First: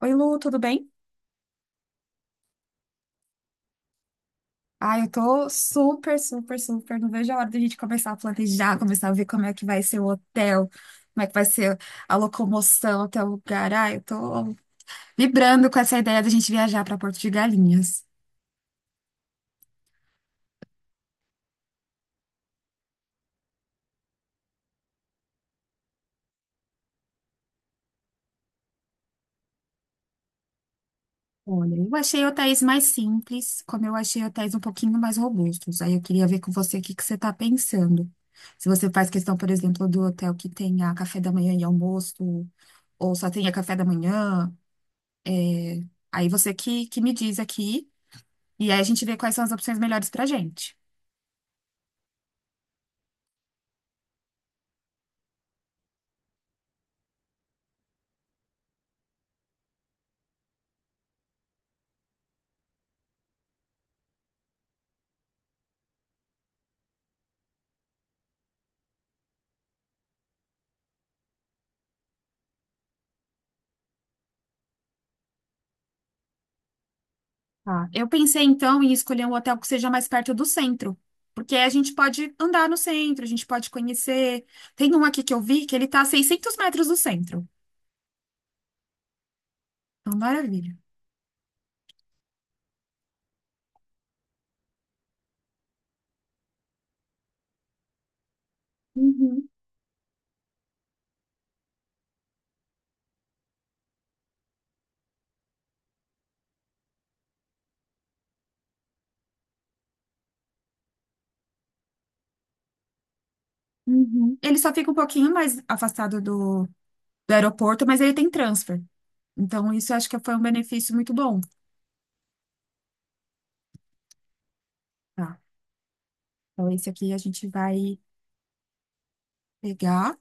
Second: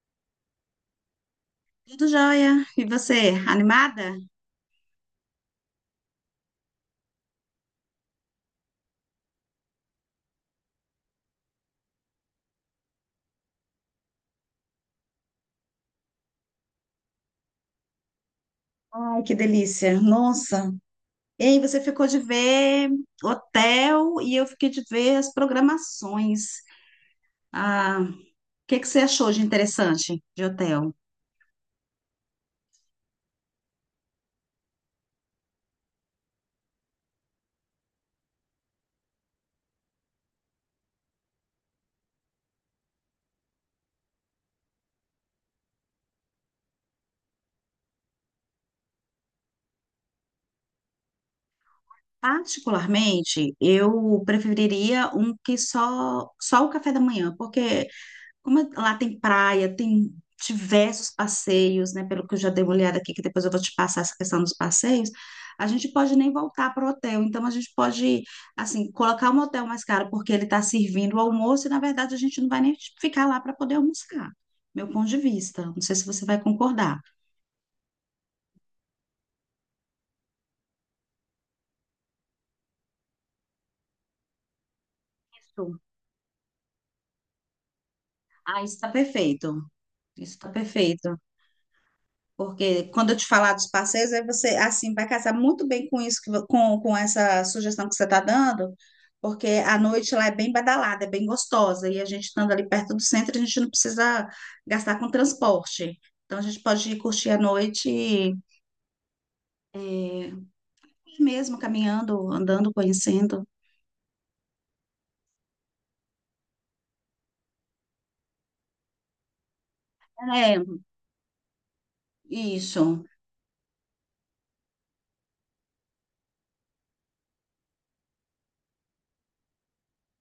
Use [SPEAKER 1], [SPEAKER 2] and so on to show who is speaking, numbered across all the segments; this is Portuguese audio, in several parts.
[SPEAKER 1] Oi, Lu, tudo bem?
[SPEAKER 2] Tudo jóia. E você, animada?
[SPEAKER 1] Ah, eu tô super, super, super. Não vejo a hora da gente começar a planejar, começar a ver como é que vai ser o hotel, como é que vai ser a locomoção até o lugar. Ah, eu tô vibrando com essa ideia da gente viajar para Porto de Galinhas.
[SPEAKER 2] Ai, que delícia. Nossa. E aí, você ficou de ver hotel e eu fiquei de ver as programações. O que que você achou de interessante de hotel?
[SPEAKER 1] Olha, eu achei hotéis mais simples, como eu achei hotéis um pouquinho mais robustos. Aí eu queria ver com você o que que você tá pensando. Se você faz questão, por exemplo, do hotel que tenha café da manhã e almoço, ou só tenha café da manhã. Aí você que me diz aqui. E aí a gente vê quais são as opções melhores pra gente.
[SPEAKER 2] Particularmente, eu preferiria um que só o café da manhã, porque lá tem praia, tem diversos passeios, né? Pelo que eu já dei uma olhada aqui, que depois eu vou te passar essa questão dos passeios, a gente pode nem voltar para o hotel. Então, a gente pode, assim, colocar um hotel mais caro, porque ele está servindo o almoço e, na verdade, a gente não vai nem ficar lá para poder almoçar. Meu ponto de vista. Não sei se você vai concordar.
[SPEAKER 1] Tá. Eu pensei então em escolher um hotel que seja mais perto do centro, porque a gente pode andar no centro, a gente pode conhecer. Tem um aqui que eu vi que
[SPEAKER 2] Isso.
[SPEAKER 1] ele tá a 600 metros do centro.
[SPEAKER 2] Ah, isso está perfeito.
[SPEAKER 1] Então,
[SPEAKER 2] Isso está
[SPEAKER 1] maravilha.
[SPEAKER 2] perfeito. Porque quando eu te falar dos parceiros, aí você assim vai casar muito bem com isso, que com essa sugestão que você está dando, porque
[SPEAKER 1] Uhum,
[SPEAKER 2] a noite lá é bem badalada, é bem gostosa, e a gente estando ali perto do centro, a gente não precisa gastar com transporte. Então a gente pode ir curtir a noite é, mesmo, caminhando, andando, conhecendo.
[SPEAKER 1] uhum. Ele só fica um pouquinho mais afastado do aeroporto, mas ele tem transfer. Então, isso eu acho que foi um
[SPEAKER 2] É,
[SPEAKER 1] benefício muito bom.
[SPEAKER 2] isso.
[SPEAKER 1] Tá. Então, esse aqui a gente vai pegar.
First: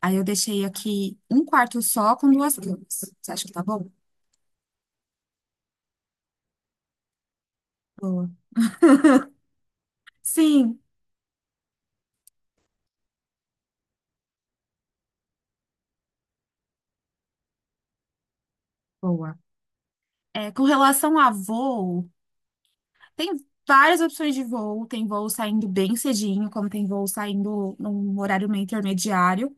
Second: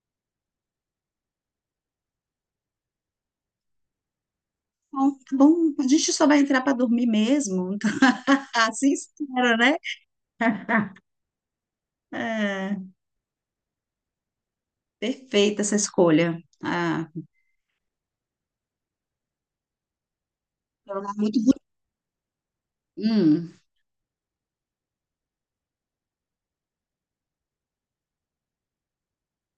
[SPEAKER 1] Aí eu deixei aqui um quarto só com duas camas. Você acha que tá bom?
[SPEAKER 2] Bom, tá bom, a gente só vai entrar para dormir mesmo.
[SPEAKER 1] Boa.
[SPEAKER 2] Então, assim espero, né?
[SPEAKER 1] Sim.
[SPEAKER 2] É, perfeita essa escolha. Ah,
[SPEAKER 1] Boa. É, com
[SPEAKER 2] é um lugar
[SPEAKER 1] relação a
[SPEAKER 2] muito bonito.
[SPEAKER 1] voo, tem
[SPEAKER 2] Hum,
[SPEAKER 1] várias opções de voo. Tem voo saindo bem cedinho, como tem voo saindo num horário meio intermediário.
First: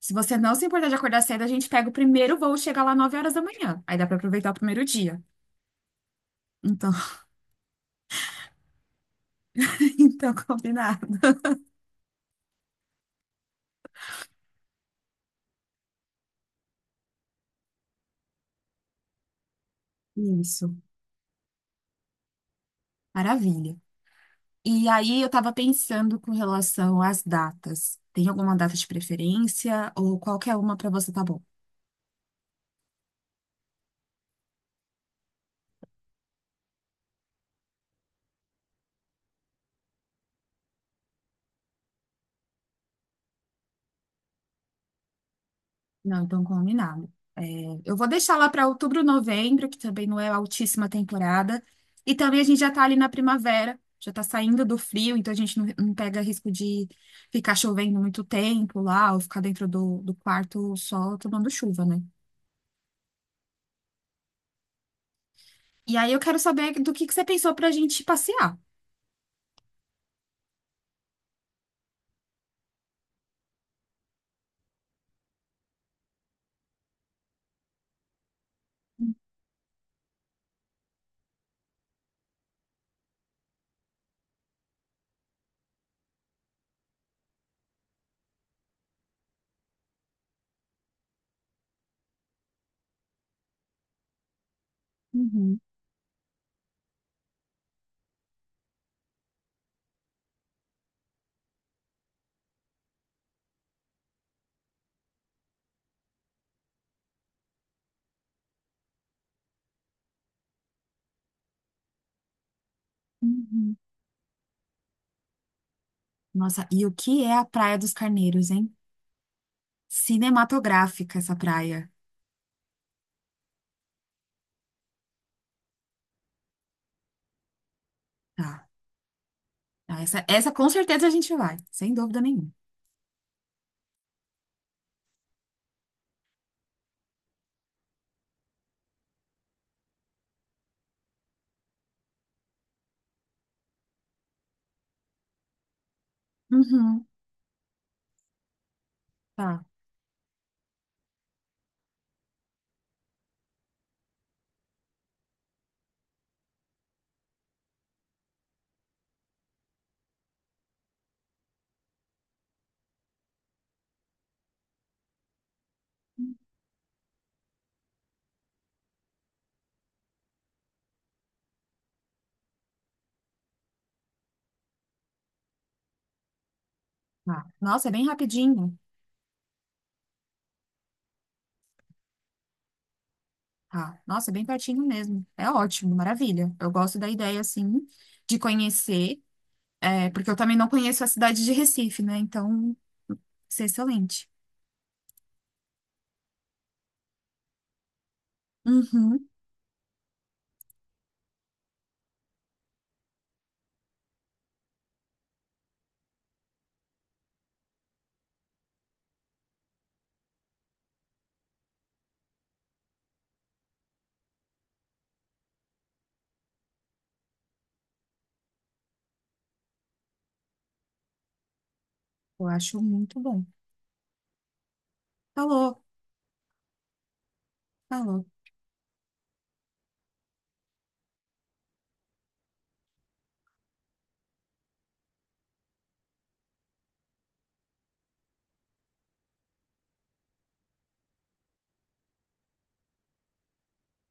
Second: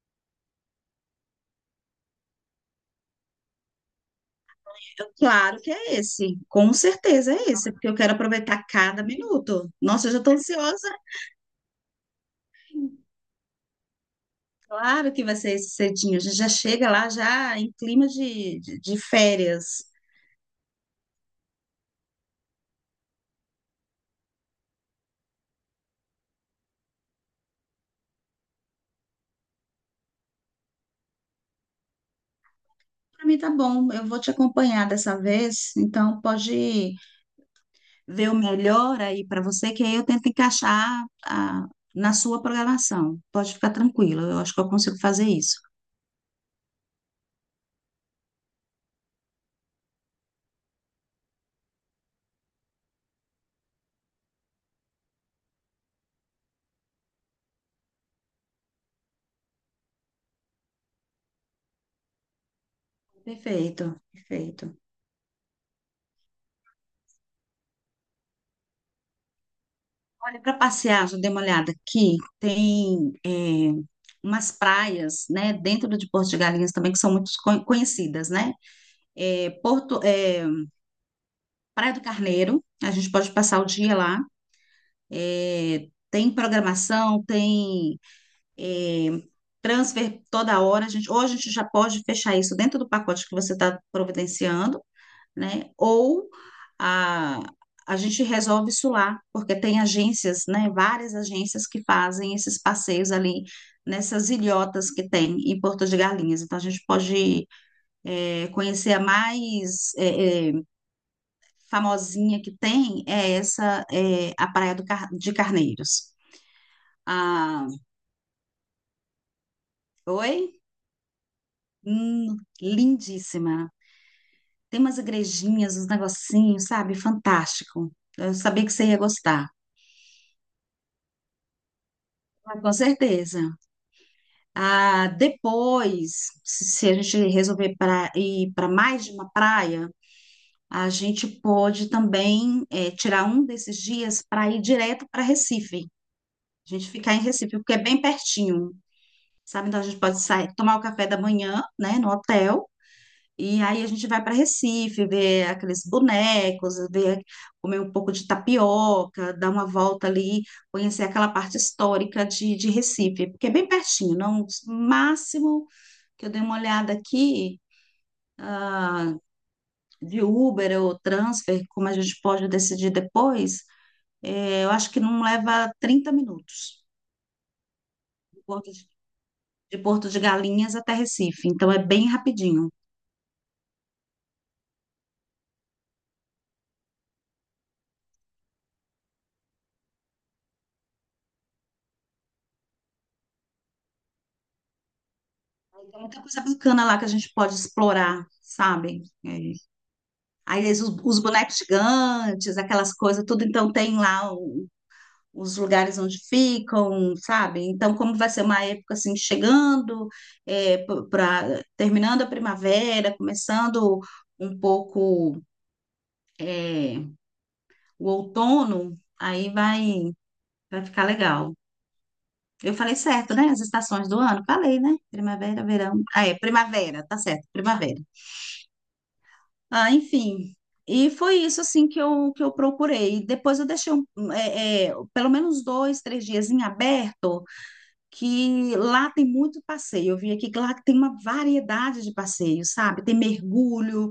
[SPEAKER 1] Se você não se importar de acordar cedo, a gente pega o primeiro voo e chega lá 9 horas da manhã. Aí dá para aproveitar o primeiro dia.
[SPEAKER 2] Claro que é esse, com
[SPEAKER 1] Então,
[SPEAKER 2] certeza é esse, porque eu quero aproveitar cada minuto. Nossa, eu já
[SPEAKER 1] então
[SPEAKER 2] estou ansiosa.
[SPEAKER 1] combinado.
[SPEAKER 2] Claro que vai ser esse cedinho. A gente já chega lá já em clima de férias.
[SPEAKER 1] Isso. Maravilha. E aí eu estava pensando com relação às datas. Tem alguma data de preferência ou qualquer uma para você tá bom?
[SPEAKER 2] Para mim tá bom, eu vou te acompanhar dessa vez, então pode ver o melhor aí para você, que aí eu tento encaixar na sua programação. Pode ficar tranquila, eu acho que eu consigo fazer isso.
[SPEAKER 1] Não, então combinado. É, eu vou deixar lá para outubro, novembro, que também não é altíssima temporada. E também a gente já está ali na primavera, já está saindo do frio, então a gente não pega risco de ficar chovendo muito tempo lá, ou ficar dentro do quarto só tomando chuva, né?
[SPEAKER 2] Perfeito, perfeito.
[SPEAKER 1] E aí eu quero saber do que você pensou para a gente passear.
[SPEAKER 2] Olha, para passear, já dei uma olhada aqui, tem umas praias, né, dentro de Porto de Galinhas também, que são muito conhecidas, né? É, Porto, é, Praia do Carneiro, a gente pode passar o dia lá. É, tem programação, tem é, transfer toda hora. A gente, ou a gente já pode fechar isso dentro do pacote que você está providenciando,
[SPEAKER 1] Uhum,
[SPEAKER 2] né? Ou a, a gente resolve isso lá, porque tem agências, né? Várias agências que fazem esses passeios ali nessas ilhotas que tem em Porto de Galinhas. Então a gente pode conhecer a mais famosinha que tem é
[SPEAKER 1] uhum.
[SPEAKER 2] essa, é, a Praia de Carneiros.
[SPEAKER 1] Nossa, e o que é a
[SPEAKER 2] Ah,
[SPEAKER 1] Praia dos Carneiros, hein?
[SPEAKER 2] oi?
[SPEAKER 1] Cinematográfica essa praia.
[SPEAKER 2] Lindíssima. Tem umas igrejinhas, uns negocinhos, sabe? Fantástico. Eu sabia
[SPEAKER 1] Tá.
[SPEAKER 2] que você ia gostar.
[SPEAKER 1] Ah, essa com certeza a gente vai, sem dúvida nenhuma.
[SPEAKER 2] Ah, com certeza. Ah, depois, se se a gente resolver ir para mais de uma praia, a gente pode também tirar um desses dias para ir direto para Recife. A gente
[SPEAKER 1] Uhum.
[SPEAKER 2] ficar em Recife, porque é bem pertinho,
[SPEAKER 1] Tá,
[SPEAKER 2] sabe? Então a gente pode sair, tomar o café da manhã, né, no hotel, e aí a gente vai para Recife, ver aqueles bonecos, ver, comer um pouco de tapioca, dar uma volta ali, conhecer aquela parte histórica de Recife, porque é bem pertinho, não? Máximo que eu dei uma olhada aqui, ah, de Uber ou transfer, como a gente pode decidir depois, eu acho que não leva 30 minutos
[SPEAKER 1] tá. Nossa, é bem
[SPEAKER 2] de
[SPEAKER 1] rapidinho.
[SPEAKER 2] de Porto de Galinhas até Recife, então é bem rapidinho.
[SPEAKER 1] Tá. Nossa, é bem pertinho mesmo. É ótimo, maravilha. Eu gosto da ideia, assim, de conhecer, porque eu também não conheço a cidade de Recife, né? Então, isso é excelente.
[SPEAKER 2] Tem muita coisa bacana lá que a gente pode explorar, sabe?
[SPEAKER 1] Uhum,
[SPEAKER 2] Aí os bonecos gigantes, aquelas coisas, tudo, então tem lá os lugares onde ficam, sabe? Então, como vai ser uma época assim, chegando, é, para terminando a primavera, começando um pouco é, o outono, vai ficar legal.
[SPEAKER 1] eu
[SPEAKER 2] Eu
[SPEAKER 1] acho
[SPEAKER 2] falei
[SPEAKER 1] muito
[SPEAKER 2] certo,
[SPEAKER 1] bom.
[SPEAKER 2] né? As estações do ano, falei, né? Primavera,
[SPEAKER 1] Falou,
[SPEAKER 2] verão. Ah, é, primavera, tá certo, primavera.
[SPEAKER 1] falou.
[SPEAKER 2] Ah, enfim. E foi isso, assim, que que eu procurei. Depois eu deixei um, pelo menos dois, três dias em aberto, que lá tem muito passeio. Eu vi aqui que lá tem uma variedade de passeios, sabe? Tem mergulho,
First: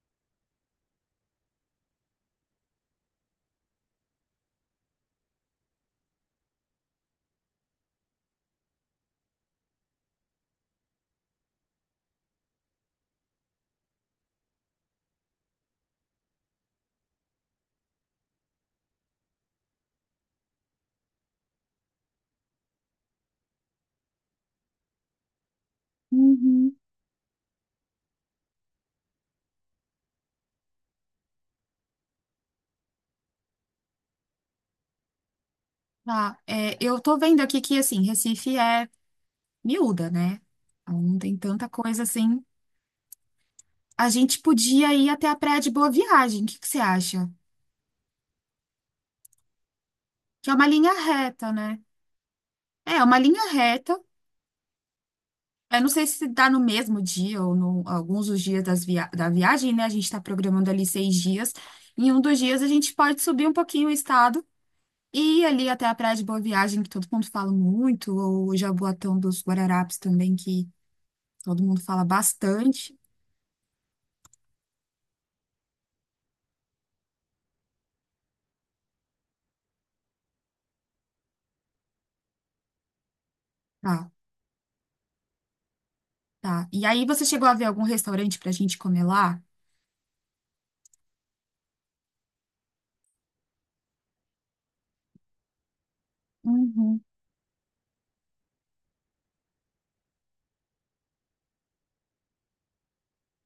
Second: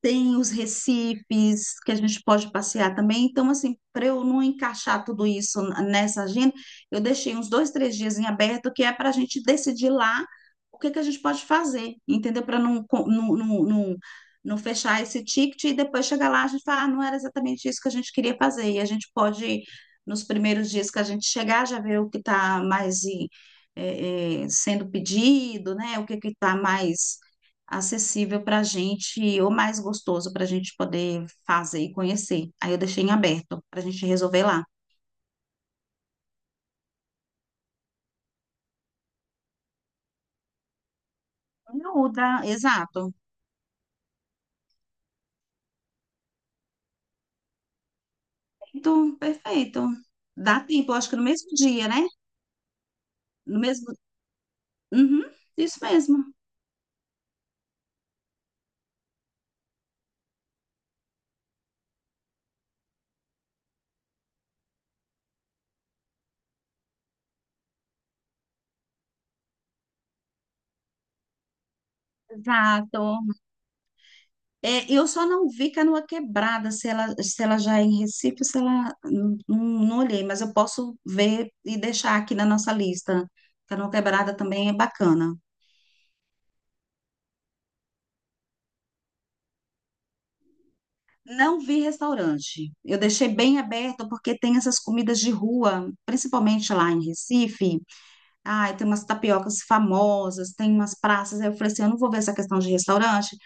[SPEAKER 2] tem os recifes que a gente pode passear também. Então, assim, para eu não encaixar tudo isso nessa agenda, eu deixei uns dois, três dias em aberto, que é para a gente decidir lá o que que a gente pode fazer, entendeu? Para não, não fechar esse ticket e depois chegar lá a gente falar ah, não era exatamente isso que a gente queria fazer. E a gente pode, nos primeiros dias que a gente chegar, já ver o que está mais sendo pedido, né? O que que está
[SPEAKER 1] Uhum.
[SPEAKER 2] mais acessível para a gente, ou mais gostoso para a gente poder fazer e conhecer. Aí eu deixei em aberto para a gente resolver lá.
[SPEAKER 1] Tá, eu tô vendo aqui que, assim, Recife é miúda, né? Então, não tem tanta coisa
[SPEAKER 2] Não, dá,
[SPEAKER 1] assim.
[SPEAKER 2] exato.
[SPEAKER 1] A gente podia ir até a Praia de Boa Viagem, o que que você acha?
[SPEAKER 2] Perfeito, perfeito.
[SPEAKER 1] Que é
[SPEAKER 2] Dá
[SPEAKER 1] uma linha
[SPEAKER 2] tempo, eu acho que no mesmo
[SPEAKER 1] reta, né?
[SPEAKER 2] dia, né?
[SPEAKER 1] É uma linha
[SPEAKER 2] No
[SPEAKER 1] reta.
[SPEAKER 2] mesmo. Uhum, isso
[SPEAKER 1] Eu não sei
[SPEAKER 2] mesmo.
[SPEAKER 1] se dá no mesmo dia ou no, alguns dos dias das da viagem, né? A gente está programando ali 6 dias. Em um dos dias a gente pode subir um pouquinho o estado e ir ali até a Praia de Boa Viagem, que todo mundo fala muito, ou o Jaboatão dos Guararapes também, que todo mundo fala bastante.
[SPEAKER 2] Exato. É, eu só não vi Canoa Quebrada, se se ela já é em Recife, se ela. Não, não olhei, mas eu posso ver e deixar aqui na nossa lista. Canoa
[SPEAKER 1] Tá,
[SPEAKER 2] Quebrada também é bacana.
[SPEAKER 1] tá. E aí você chegou a ver algum restaurante para a gente comer lá?
[SPEAKER 2] Não vi restaurante. Eu deixei bem aberto porque tem essas comidas de rua, principalmente lá
[SPEAKER 1] Uhum.
[SPEAKER 2] em Recife. Ai, tem umas tapiocas famosas, tem umas praças. Aí eu falei assim, eu não vou ver essa questão de restaurante,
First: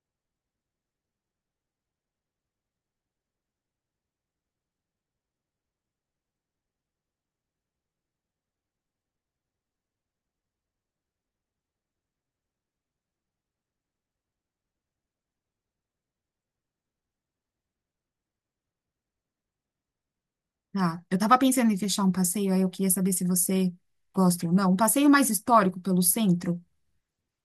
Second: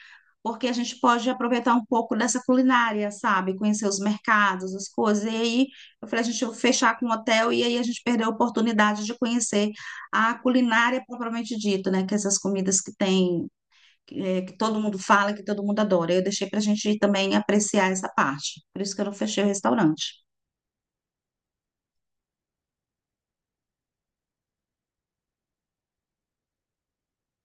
[SPEAKER 2] porque a gente pode aproveitar um pouco dessa culinária, sabe? Conhecer os mercados, as coisas. E aí eu falei, a gente vai fechar com um hotel e aí a gente perdeu a oportunidade de conhecer a culinária propriamente dita, né? Que é essas comidas que tem que todo mundo fala, que todo mundo adora. Eu deixei para a gente também apreciar essa parte. Por isso que eu não fechei o restaurante.
[SPEAKER 1] Tá. Eu tava pensando em fechar um passeio, aí eu queria saber se você gosta ou não. Um passeio mais histórico pelo centro.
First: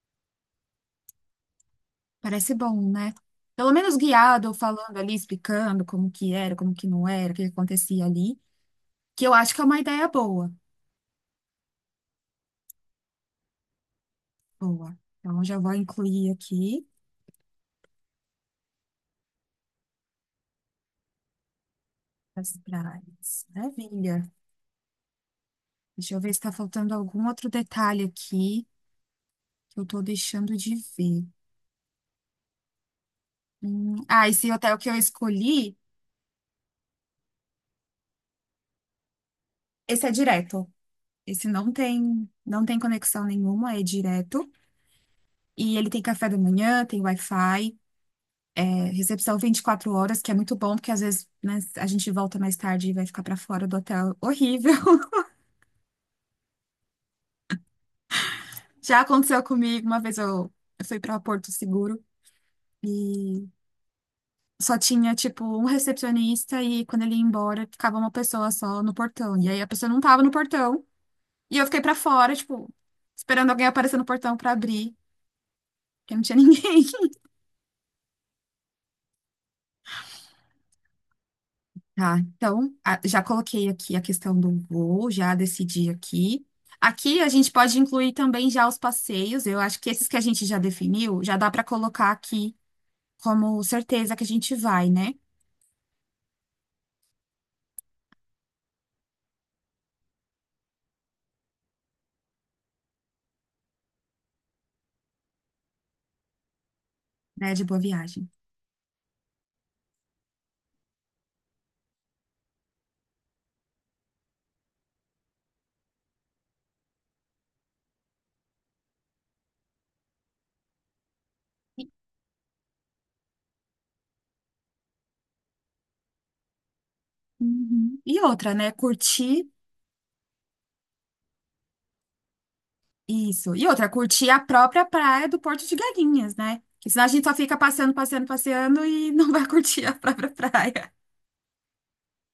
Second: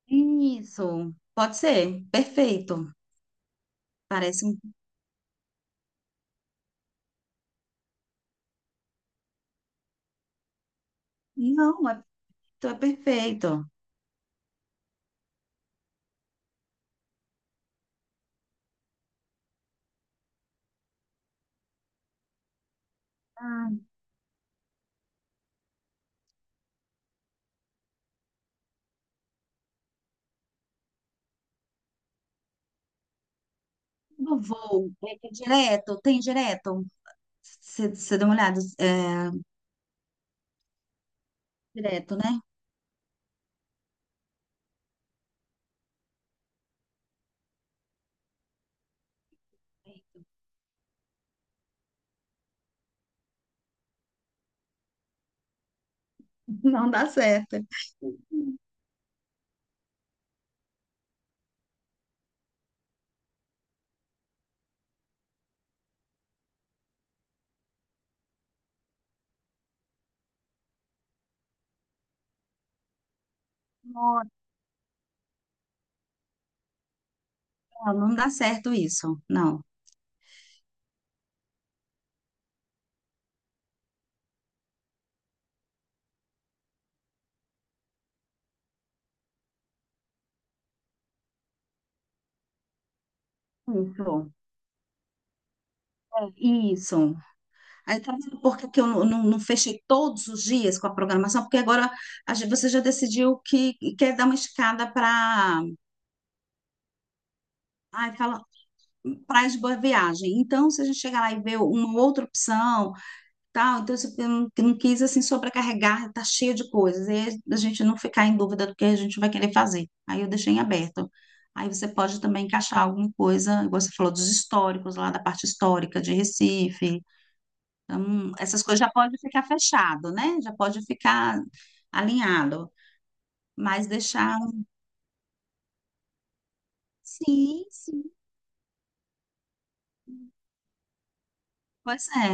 [SPEAKER 2] Isso, pode ser,
[SPEAKER 1] Parece
[SPEAKER 2] perfeito.
[SPEAKER 1] bom, né? Pelo menos
[SPEAKER 2] Parece
[SPEAKER 1] guiado, ou
[SPEAKER 2] um.
[SPEAKER 1] falando ali, explicando como que era, como que não era, o que acontecia ali, que eu acho que é uma ideia boa.
[SPEAKER 2] Não, é perfeito.
[SPEAKER 1] Boa. Então, já vou incluir aqui as praias.
[SPEAKER 2] Ah,
[SPEAKER 1] Maravilha. Deixa eu ver se está faltando algum outro detalhe aqui que eu estou deixando de ver. Ah,
[SPEAKER 2] no
[SPEAKER 1] esse hotel que
[SPEAKER 2] voo,
[SPEAKER 1] eu
[SPEAKER 2] é
[SPEAKER 1] escolhi,
[SPEAKER 2] direto, tem direto. Você deu uma olhada, é,
[SPEAKER 1] esse é direto. Esse não
[SPEAKER 2] direto,
[SPEAKER 1] tem,
[SPEAKER 2] né?
[SPEAKER 1] não tem conexão nenhuma, é direto. E ele tem café da manhã, tem Wi-Fi. É, recepção 24 horas, que é muito bom, porque às vezes, né, a gente volta mais tarde e vai ficar para fora do hotel. Horrível.
[SPEAKER 2] Não dá certo.
[SPEAKER 1] Já aconteceu comigo, uma vez eu fui pra Porto Seguro e só tinha, tipo, um recepcionista e quando ele ia embora, ficava uma pessoa só no portão. E aí a pessoa não tava no portão e eu fiquei para fora, tipo, esperando alguém aparecer no
[SPEAKER 2] Não,
[SPEAKER 1] portão para abrir, porque não tinha ninguém.
[SPEAKER 2] não, não dá certo isso, não.
[SPEAKER 1] Tá, então, já coloquei aqui a questão do voo, já decidi aqui. Aqui a gente pode incluir também já os passeios. Eu acho que esses que a gente já definiu, já dá para colocar aqui como certeza que a
[SPEAKER 2] Isso,
[SPEAKER 1] gente vai, né?
[SPEAKER 2] é, isso. Aí tá vendo por que que eu não fechei todos os dias com a programação? Porque agora a você já decidiu que quer dar uma escada para,
[SPEAKER 1] Né, de boa
[SPEAKER 2] ai,
[SPEAKER 1] viagem.
[SPEAKER 2] fala, praia de boa viagem. Então, se a gente chegar lá e ver uma outra opção, tal, então você não quis assim sobrecarregar, tá cheio de coisas. E aí a gente não ficar em dúvida do que a gente vai querer fazer. Aí eu deixei em aberto. Aí você pode também encaixar alguma coisa, igual você falou dos históricos lá da parte histórica de Recife.
[SPEAKER 1] Uhum. E
[SPEAKER 2] Então,
[SPEAKER 1] outra,
[SPEAKER 2] essas
[SPEAKER 1] né?
[SPEAKER 2] coisas já pode ficar
[SPEAKER 1] Curtir
[SPEAKER 2] fechado, né? Já pode ficar alinhado,
[SPEAKER 1] isso. E
[SPEAKER 2] mas
[SPEAKER 1] outra, curtir
[SPEAKER 2] deixar.
[SPEAKER 1] a própria praia do Porto de Galinhas, né? Porque senão a gente só fica
[SPEAKER 2] Sim,
[SPEAKER 1] passeando,
[SPEAKER 2] sim.
[SPEAKER 1] passeando, passeando e não vai curtir a própria praia.
[SPEAKER 2] Pois é,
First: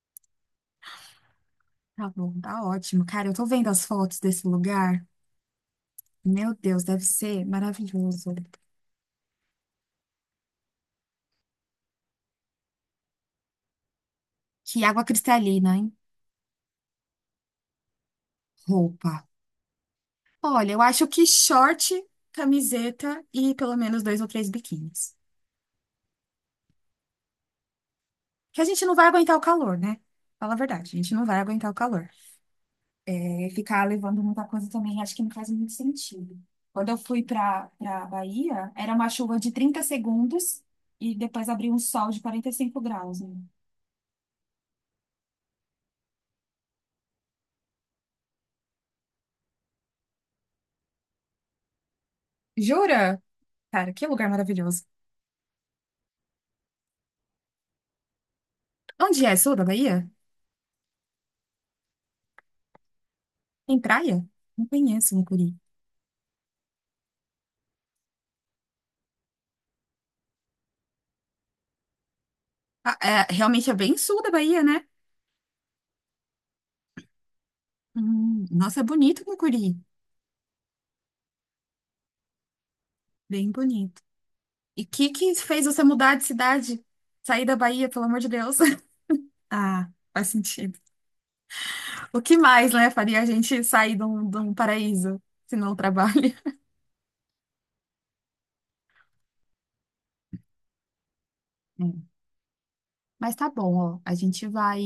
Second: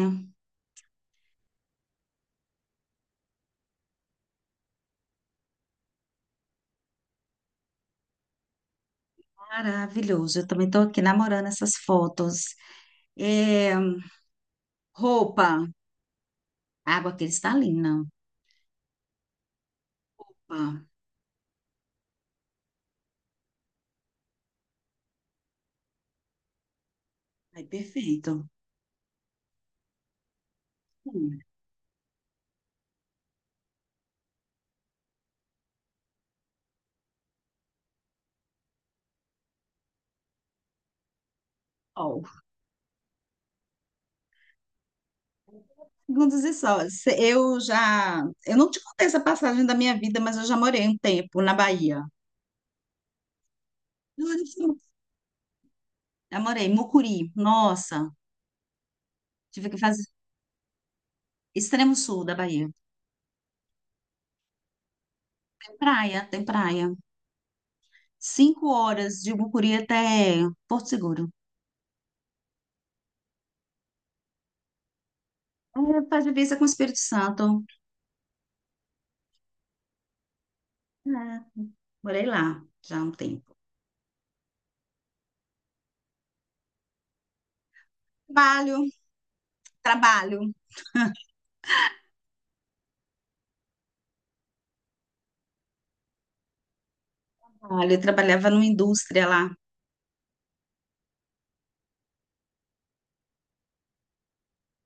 [SPEAKER 1] Tá bom, tá ótimo. Cara, eu tô vendo as fotos desse lugar. Meu Deus, deve ser maravilhoso.
[SPEAKER 2] maravilhoso. Eu também estou aqui namorando essas fotos. É,
[SPEAKER 1] Que água
[SPEAKER 2] roupa,
[SPEAKER 1] cristalina, hein?
[SPEAKER 2] água cristalina.
[SPEAKER 1] Roupa. Olha, eu
[SPEAKER 2] Opa,
[SPEAKER 1] acho que short, camiseta e pelo menos dois ou três biquínis.
[SPEAKER 2] aí, perfeito.
[SPEAKER 1] Que a gente não vai aguentar o calor, né? Fala a verdade, a gente não vai
[SPEAKER 2] Hum,
[SPEAKER 1] aguentar o calor. É, ficar levando muita coisa também, acho que não faz muito sentido. Quando eu fui para Bahia, era uma chuva de 30 segundos e depois abriu um sol de
[SPEAKER 2] Sol.
[SPEAKER 1] 45 graus, né?
[SPEAKER 2] Segundos e sóis. Eu já. Eu não te contei essa passagem da minha vida, mas eu já morei um tempo na Bahia.
[SPEAKER 1] Jura? Cara, que lugar maravilhoso.
[SPEAKER 2] Já morei em Mucuri. Nossa,
[SPEAKER 1] Onde é? Sul da
[SPEAKER 2] tive que
[SPEAKER 1] Bahia?
[SPEAKER 2] fazer extremo sul da Bahia.
[SPEAKER 1] Tem praia? Não conheço, não.
[SPEAKER 2] Tem praia, tem praia. 5 horas de Mucuri até Porto Seguro.
[SPEAKER 1] Ah, é, realmente é bem sul da Bahia, né?
[SPEAKER 2] É, faz divisa com o Espírito Santo.
[SPEAKER 1] Nossa, é bonito Mucuri.
[SPEAKER 2] É, morei lá já há um
[SPEAKER 1] Bem
[SPEAKER 2] tempo.
[SPEAKER 1] bonito. E o que que fez você mudar de cidade? Sair da Bahia, pelo amor de Deus.
[SPEAKER 2] Trabalho,
[SPEAKER 1] Ah, faz
[SPEAKER 2] trabalho,
[SPEAKER 1] sentido. O que mais, né, faria a gente sair de um paraíso, se não o trabalho?
[SPEAKER 2] trabalho. Eu trabalhava numa indústria lá.
[SPEAKER 1] É. Mas tá bom, ó. A gente vai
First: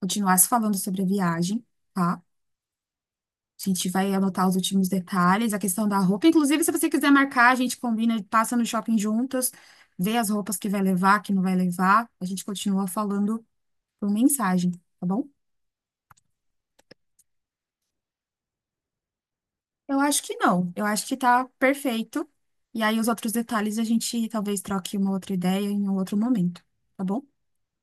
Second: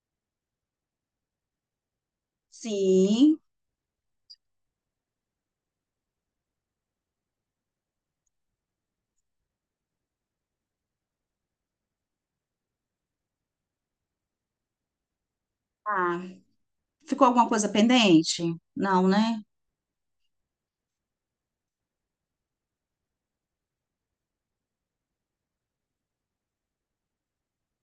[SPEAKER 1] continuar se falando sobre a viagem, tá?
[SPEAKER 2] Sim.
[SPEAKER 1] A gente vai anotar os últimos detalhes, a questão da roupa. Inclusive, se você quiser marcar, a gente combina, passa no shopping juntas, vê as roupas que vai levar, que não vai levar. A gente continua falando por mensagem, tá bom?
[SPEAKER 2] Ah, ficou alguma coisa pendente? Não, né?
[SPEAKER 1] Eu acho que não. Eu acho que tá perfeito. E aí, os outros detalhes a gente talvez troque uma outra ideia em um outro momento, tá bom?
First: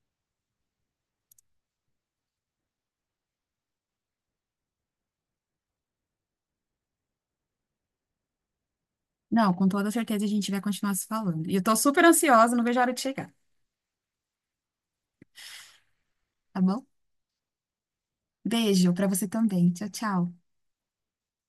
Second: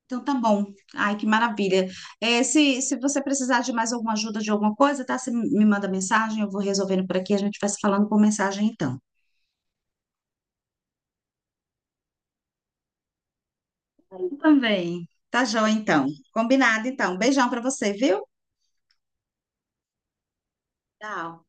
[SPEAKER 2] Então tá bom. Ai, que maravilha. É, se você precisar de mais alguma ajuda de alguma coisa, tá? Você me manda mensagem, eu vou resolvendo por aqui. A gente vai se falando por mensagem então.
[SPEAKER 1] Não, com toda certeza a gente vai continuar se falando. E eu tô super ansiosa, não vejo a hora de chegar,
[SPEAKER 2] Também. Tá joia, então.
[SPEAKER 1] tá bom?
[SPEAKER 2] Combinado, então. Beijão pra você, viu?
[SPEAKER 1] Beijo pra você também. Tchau, tchau.
[SPEAKER 2] Tchau.